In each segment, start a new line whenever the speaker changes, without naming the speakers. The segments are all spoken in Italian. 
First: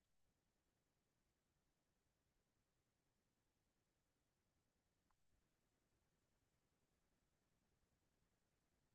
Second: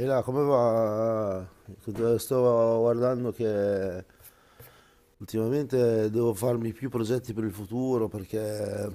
E là, come va? Sto guardando che ultimamente devo farmi più progetti per il futuro perché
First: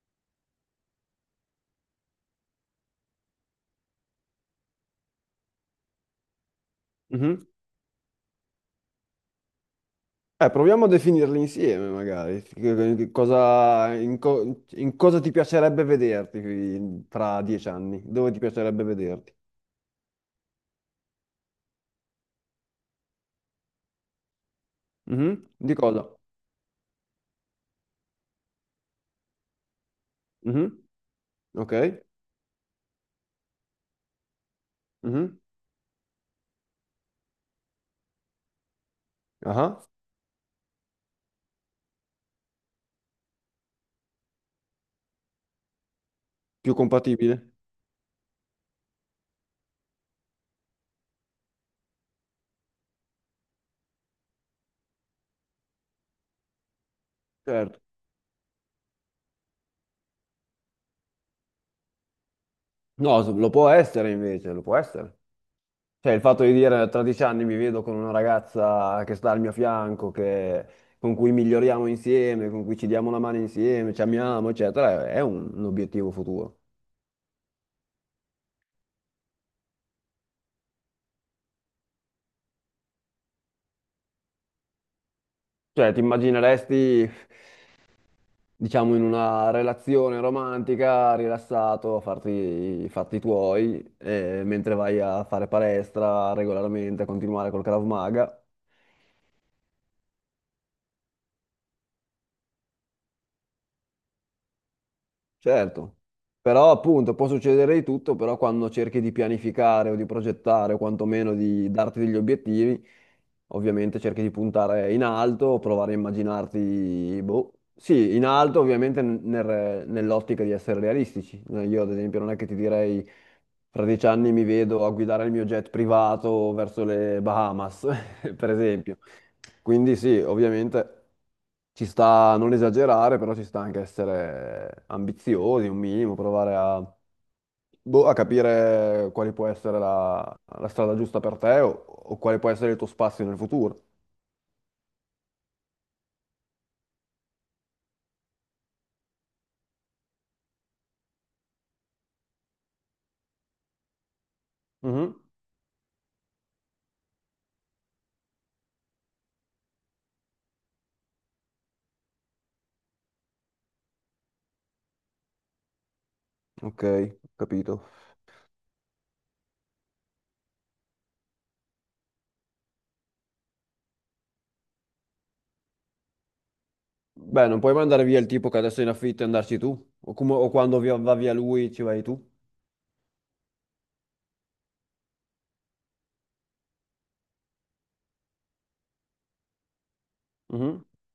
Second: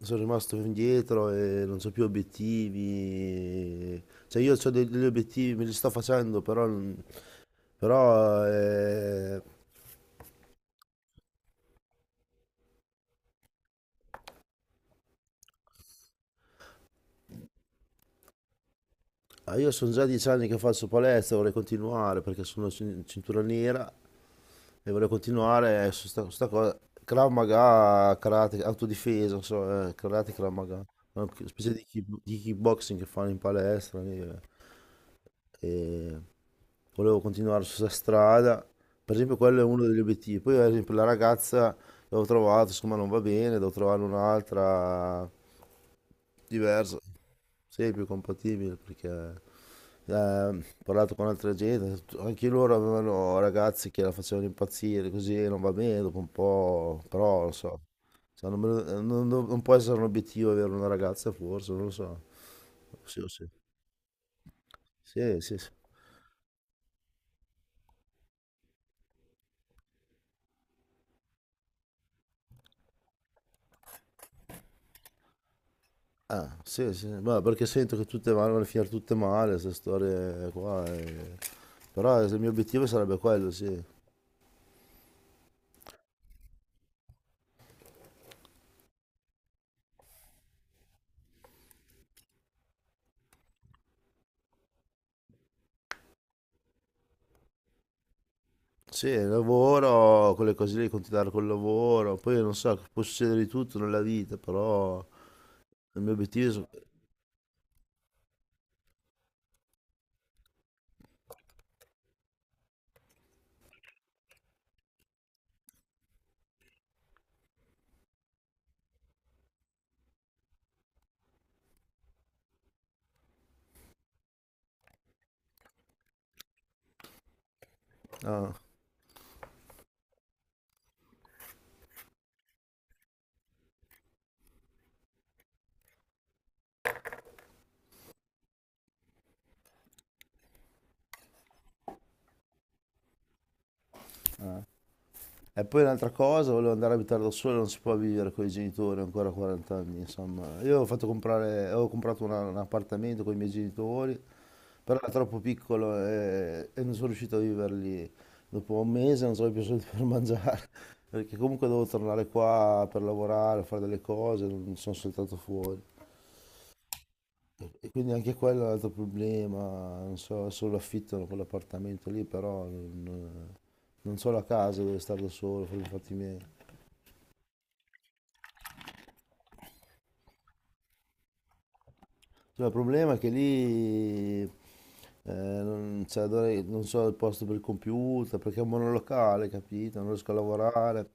sono rimasto indietro e non ho più obiettivi. Cioè io ho degli obiettivi, me li sto facendo, però,
Mhm.
però eh,
Proviamo a definirli insieme, magari. Che Cosa, in cosa ti piacerebbe vederti tra 10 anni? Dove ti piacerebbe vederti?
io sono già 10 anni che faccio palestra, vorrei continuare perché sono cintura nera e volevo
Mhm. Di
continuare
cosa?
su sta cosa. Krav Maga, karate, autodifesa, non so, karate, Krav
Mhm.
Maga. Una specie di,
Ok.
di kickboxing che fanno in palestra lì, eh.
Mhm.
E volevo continuare su questa strada. Per esempio, quello è
Ah.
uno degli obiettivi. Poi, ad esempio, la ragazza l'ho trovato, insomma, non va bene, devo trovare un'altra.
Più
Diverso.
compatibile?
Sì, è più compatibile perché ho parlato con altra gente, anche loro avevano ragazzi che la facevano impazzire, così non va bene dopo un po', però non so,
Certo.
cioè, non, me lo- non- non- non può essere un obiettivo avere una ragazza forse, non lo so.
No,
Sì, sì,
lo può essere invece, lo può essere.
sì, sì, sì.
Cioè, il fatto di dire tra 10 anni mi vedo con una ragazza che sta al mio fianco, che- con cui miglioriamo insieme, con cui ci diamo una mano insieme, ci amiamo, eccetera, è un obiettivo
Ah,
futuro.
sì, sì, ma perché sento che tutte vanno a finire tutte male, queste storie qua, eh. Però il mio obiettivo sarebbe quello, sì.
Cioè, ti immagineresti, diciamo, in una relazione romantica, rilassato, a farti i fatti tuoi, mentre vai a fare palestra regolarmente, a continuare col Krav Maga.
Sì, il lavoro, quelle cose lì, continuare col lavoro, poi non so, può succedere di tutto nella vita, però
Certo,
il mio obiettivo
però
è,
appunto può succedere di tutto, però quando cerchi di pianificare o di progettare o quantomeno di darti degli obiettivi, ovviamente cerchi di puntare in alto, provare a immaginarti, boh, sì, in alto ovviamente nell'ottica di essere realistici. Io ad esempio non è che ti direi fra 10 anni mi vedo a guidare il mio jet privato verso le Bahamas, per
ah.
esempio. Quindi sì, ovviamente ci sta a non esagerare, però ci sta anche essere ambiziosi un minimo, provare a, boh, a capire quale può essere la strada giusta per te o quale può essere il tuo spazio nel futuro.
E poi un'altra cosa, volevo andare a abitare da solo, non si può vivere con i genitori ancora a 40 anni, insomma. Io ho fatto comprare, avevo comprato un appartamento con i miei genitori, però era
Mhm.
troppo piccolo e non sono riuscito a vivere lì. Dopo un mese non avevo più soldi per mangiare, perché comunque dovevo tornare qua per lavorare, fare delle cose, non sono saltato fuori.
Ok, ho capito.
E quindi anche quello è un altro problema, non so, solo affittano quell'appartamento lì, però non so la casa dove stare da solo, per i fatti miei.
Beh, non puoi mandare via il tipo che adesso è in affitto e andarci tu, o, o quando va via lui ci vai tu.
No, il problema è che lì non, cioè, non so il posto per il computer, perché è un monolocale, capito? Non riesco a
Mhm.
lavorare.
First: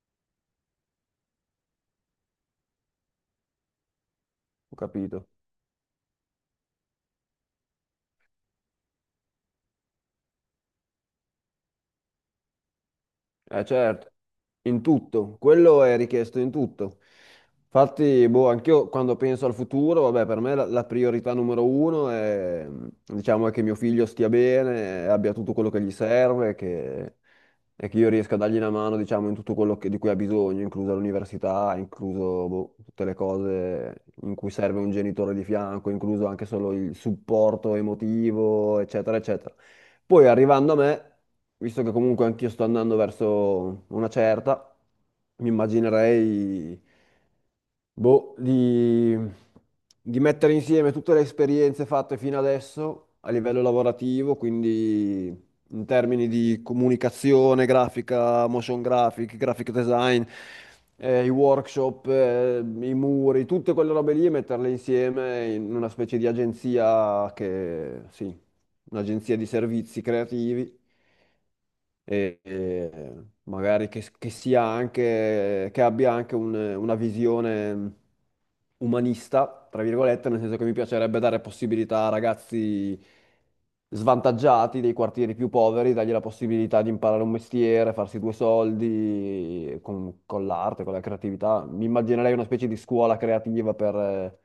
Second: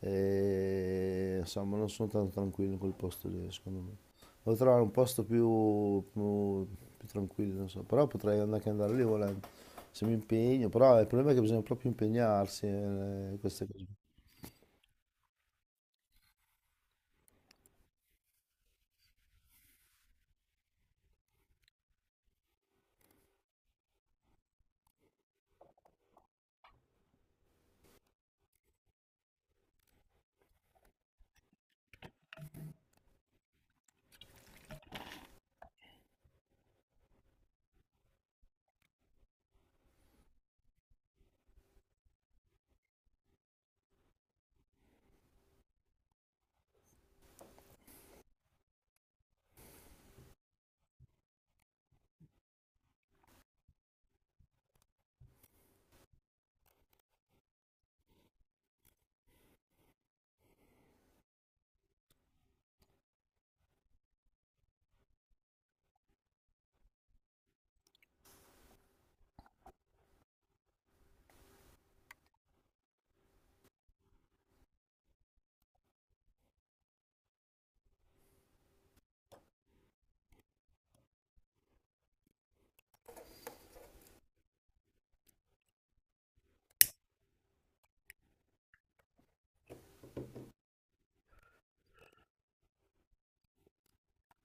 E, insomma, non sono tanto tranquillo in quel posto lì, secondo me. Devo
Ho
trovare un posto
capito.
più tranquillo, non so. Però potrei anche andare lì volendo, se mi impegno. Però il problema è che bisogna proprio impegnarsi in
Eh
queste cose.
certo, in tutto, quello è richiesto in tutto. Infatti, boh, anch'io quando penso al futuro, vabbè, per me la priorità numero uno è, diciamo, è che mio figlio stia bene, abbia tutto quello che gli serve, che, e che io riesca a dargli una mano, diciamo, in tutto di cui ha bisogno, inclusa l'università, incluso, boh, tutte le cose in cui serve un genitore di fianco, incluso anche solo il supporto emotivo, eccetera, eccetera. Poi arrivando a me, visto che comunque anch'io sto andando verso una certa, mi immaginerei boh, di mettere insieme tutte le esperienze fatte fino adesso a livello lavorativo, quindi in termini di comunicazione, grafica, motion graphic, graphic design, i workshop, i muri, tutte quelle robe lì e metterle insieme in una specie di agenzia che, sì, un'agenzia di servizi creativi e magari che sia anche, che abbia anche una visione umanista, tra virgolette, nel senso che mi piacerebbe dare possibilità a ragazzi svantaggiati dei quartieri più poveri, dargli la possibilità di imparare un mestiere, farsi due soldi con l'arte, con la creatività. Mi immaginerei una specie di scuola creativa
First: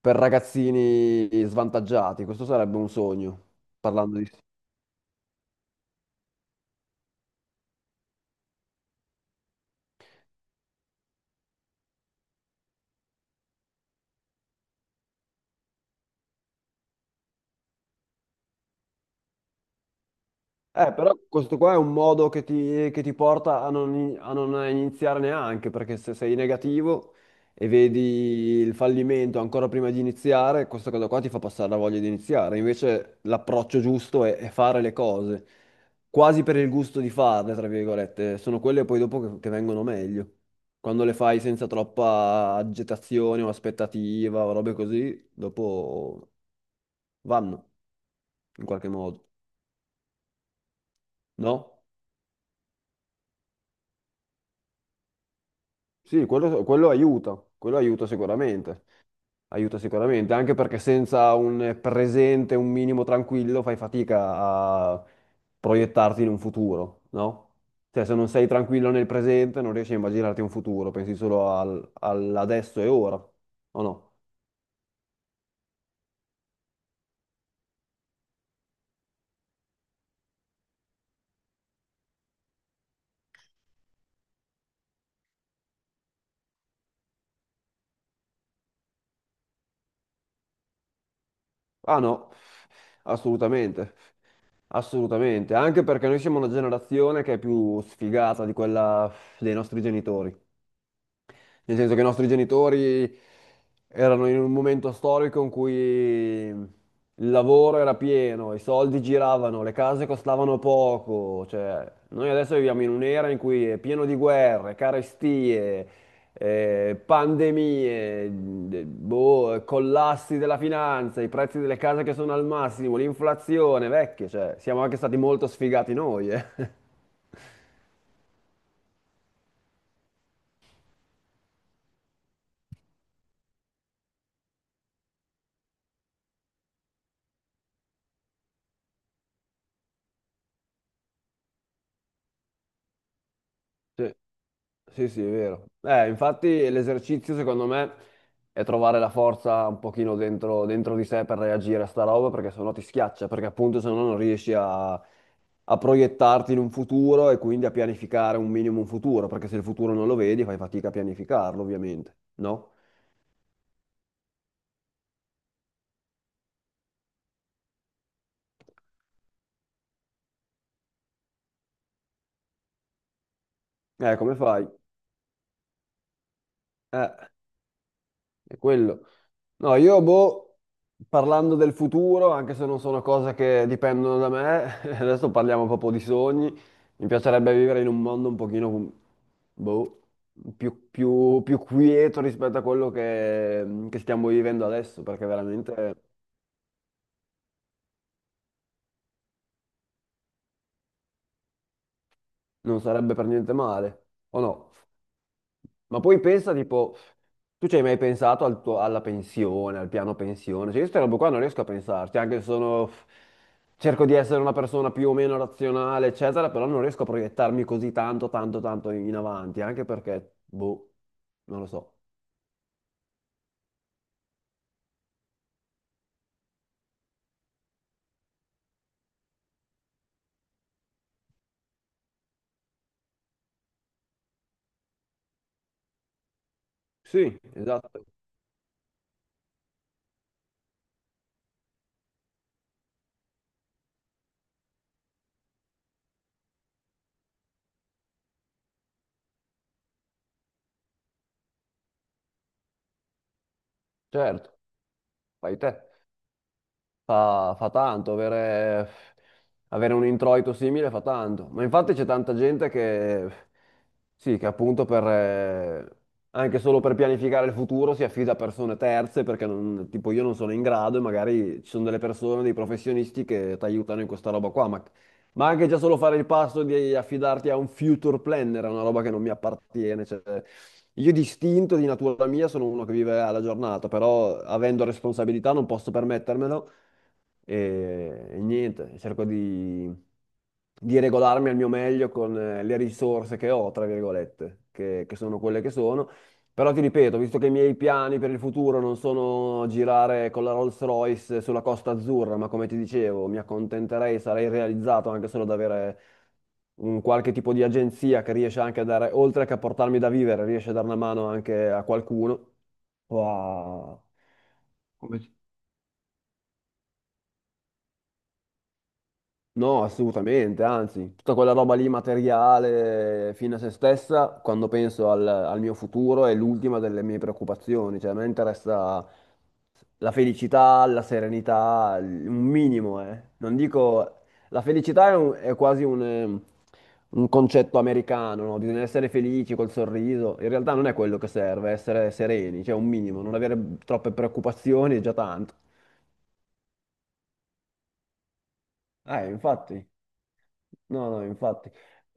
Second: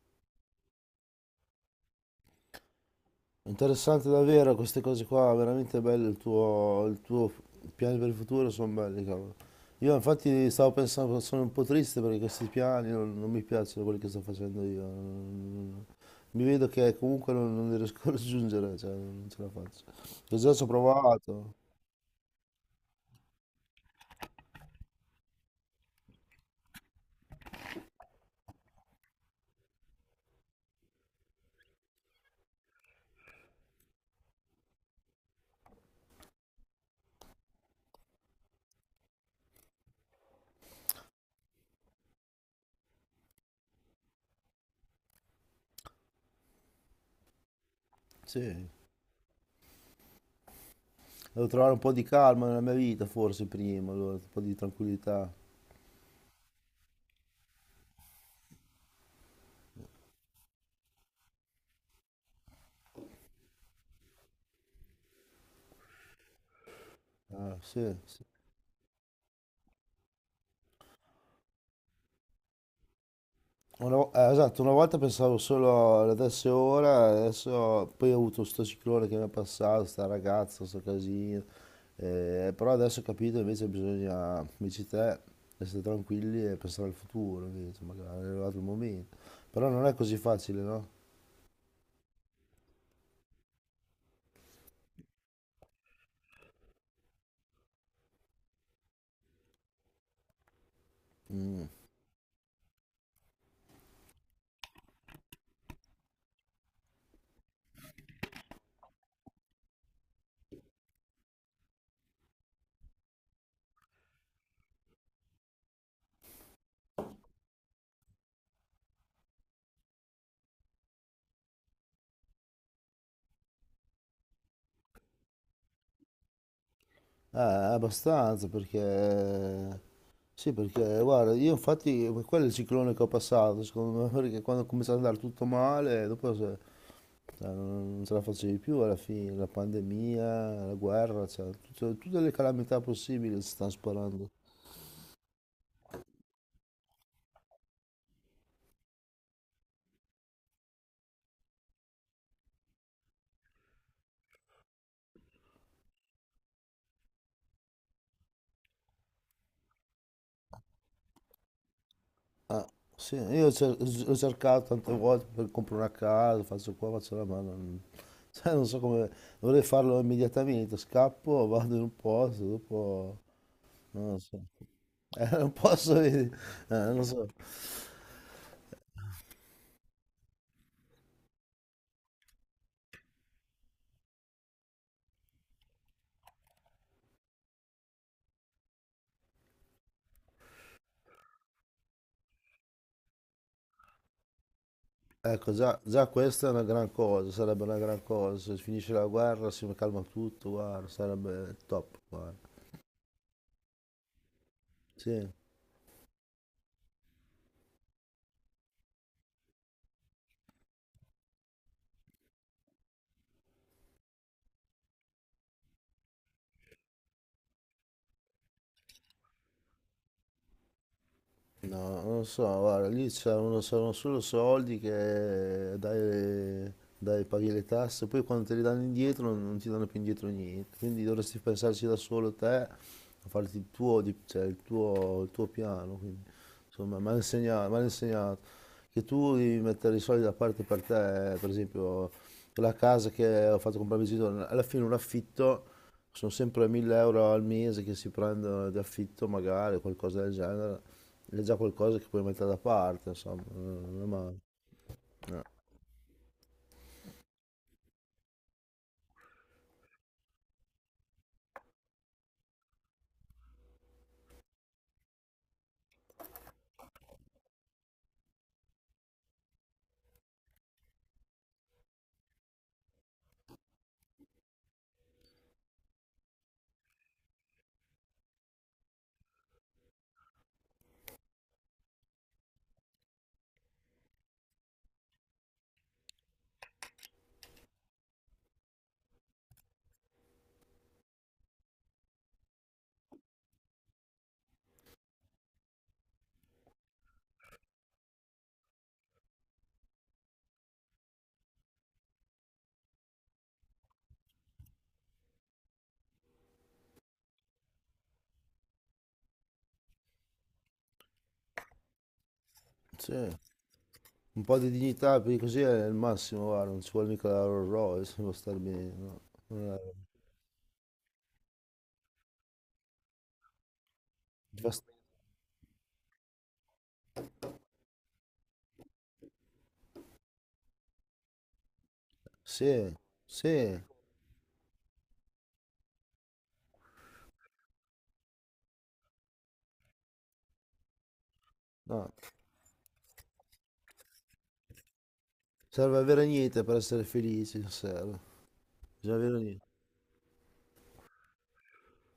per ragazzini svantaggiati. Questo sarebbe un sogno,
Interessante
parlando di
davvero queste cose qua, veramente bello il tuo, piani per il futuro sono belli, cavolo. Io infatti stavo pensando, sono un po' triste perché questi piani non mi piacciono quelli che sto facendo io. Mi vedo che comunque non li riesco a raggiungere, cioè non ce la faccio. Io già ci ho
eh, però
provato,
questo qua è un modo che ti porta a non, a non iniziare neanche, perché se sei negativo e vedi il fallimento ancora prima di iniziare, questa cosa qua ti fa passare la voglia di iniziare. Invece l'approccio giusto è fare le cose, quasi per il gusto di farle, tra virgolette. Sono quelle poi dopo che vengono meglio. Quando le fai senza troppa agitazione o aspettativa o robe così, dopo vanno in
sì.
qualche modo,
Devo trovare un
no?
po' di calma nella mia vita forse prima, allora, un po' di tranquillità.
Sì, quello, quello aiuta sicuramente, anche perché senza un presente, un minimo tranquillo, fai fatica a proiettarti in un futuro, no?
Ah, sì,
Cioè, se
sì.
non sei tranquillo nel presente, non riesci a immaginarti un futuro, pensi solo all'adesso e ora, o
Una
no?
vo- eh, esatto, una volta pensavo solo adesso e ora, adesso poi ho avuto sto ciclone che mi è passato, sta ragazza, sto casino, però adesso ho capito invece bisogna, come dici te, essere tranquilli e pensare al futuro, invece, magari è arrivato il momento. Però non è così facile, no?
Ah no, assolutamente, assolutamente, anche perché noi siamo una generazione che è più sfigata di quella dei nostri genitori.
Mm.
Nel senso che i nostri genitori erano in un momento storico in cui il lavoro era pieno, i soldi giravano, le case costavano poco. Cioè, noi adesso viviamo in un'era in cui è pieno di guerre, carestie, pandemie, boh, collassi della finanza, i prezzi delle case che sono al massimo, l'inflazione, vecchie. Cioè, siamo anche stati molto sfigati noi, eh.
Abbastanza perché. Sì, perché guarda, io infatti quello è il ciclone che ho passato, secondo me, perché quando ho cominciato ad andare tutto male, dopo Cioè, non ce la facevi più alla fine, la pandemia, la guerra, cioè, tutte le calamità possibili si stanno
Sì.
sparando.
Sì, sì, è vero. Infatti l'esercizio secondo me è trovare la forza un pochino dentro, dentro di sé per reagire a sta roba perché sennò ti schiaccia, perché appunto se no non riesci a proiettarti in un futuro e quindi a pianificare un minimo un futuro, perché se il futuro non lo vedi fai fatica a pianificarlo, ovviamente,
Ah,
no?
sì, io ho cercato tante volte per comprare una casa, faccio qua, faccio là, ma non, cioè, non so come, dovrei farlo immediatamente, scappo, vado in un posto, dopo, non lo
Come
so.
fai?
Non posso, non
Eh.
so.
È quello. No, io, boh, parlando del futuro, anche se non sono cose che dipendono da me, adesso parliamo proprio di sogni. Mi piacerebbe vivere in un mondo un pochino, boh, più quieto rispetto a quello che stiamo vivendo adesso, perché
Ecco,
veramente
già, già questa è una gran cosa, sarebbe una gran cosa, se finisce la guerra si calma tutto, guarda, sarebbe top, guarda.
non sarebbe per niente male, o no?
Sì.
Ma poi pensa, tipo, tu ci hai mai pensato al alla pensione, al piano pensione? Cioè, io queste robe qua non riesco a pensarci, anche se sono... Cerco di essere una persona più o meno razionale, eccetera, però non riesco a proiettarmi così tanto, tanto, tanto in avanti, anche perché, boh, non lo so.
No, non lo so, guarda, lì c'erano solo soldi che dai, paghi le tasse, poi quando te li danno indietro non ti danno più indietro niente, quindi dovresti pensarci da solo te, a farti il tuo, cioè, il tuo piano, quindi, insomma, mi hanno
Sì,
insegnato, mi hanno
esatto,
insegnato che tu devi mettere i soldi da parte per te, per esempio la casa che ho fatto comprare a mio genitore, alla fine un affitto sono sempre 1.000 euro al mese che si prendono di affitto magari, qualcosa del genere è già qualcosa che puoi mettere da parte, insomma, non è male.
certo,
Eh,
fai te. Fa, fa tanto, avere, avere un introito simile fa tanto. Ma infatti c'è tanta gente che, sì, che appunto per, anche solo per pianificare il futuro si affida a persone terze perché non- tipo io non sono in grado e magari ci sono delle persone, dei professionisti che ti aiutano in questa roba qua. Ma anche già solo fare il passo di affidarti a un future planner è una roba che non mi appartiene. Cioè, io di istinto, di natura mia, sono uno che vive alla giornata, però avendo responsabilità non posso permettermelo e niente, cerco di regolarmi al mio meglio con le risorse che ho, tra virgolette, che sono quelle che sono. Però ti ripeto, visto che i miei piani per il futuro non sono girare con la Rolls-Royce sulla Costa Azzurra, ma come ti dicevo, mi accontenterei, sarei realizzato anche solo ad avere un qualche tipo di agenzia che riesce anche a dare, oltre che a portarmi da vivere, riesce a dare una mano anche a qualcuno o
sì.
a,
Un po' di
come
dignità, più di così è il massimo, guarda, non ci vuole mica la Rolls Royce, può star bene, no. Non
no,
è-
assolutamente, anzi, tutta quella roba lì materiale fine a se stessa, quando
basta-
penso al mio futuro, è l'ultima delle mie preoccupazioni, cioè a me interessa la felicità, la serenità, l- un
Sì,
minimo, eh. Non
sì,
dico... La felicità è, è quasi un concetto americano, no? Bisogna essere felici col sorriso, in realtà non è quello che serve,
no.
essere sereni, cioè un minimo, non avere troppe preoccupazioni è già tanto.
Serve avere niente per essere felici, non serve. Bisogna avere niente.
Infatti. No, no, infatti.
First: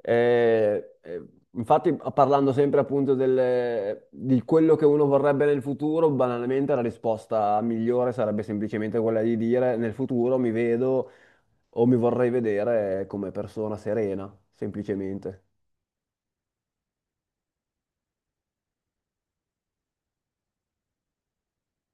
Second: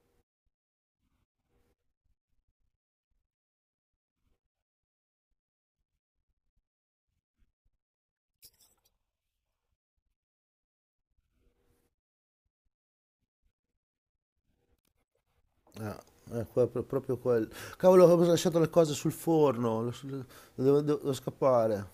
Eh, eh, infatti, parlando sempre appunto di quello che uno vorrebbe nel futuro, banalmente la risposta migliore sarebbe semplicemente quella di dire nel futuro mi vedo o mi vorrei vedere come persona serena, semplicemente.
Ah, è proprio quello. Cavolo, ho lasciato le cose sul forno, devo scappare.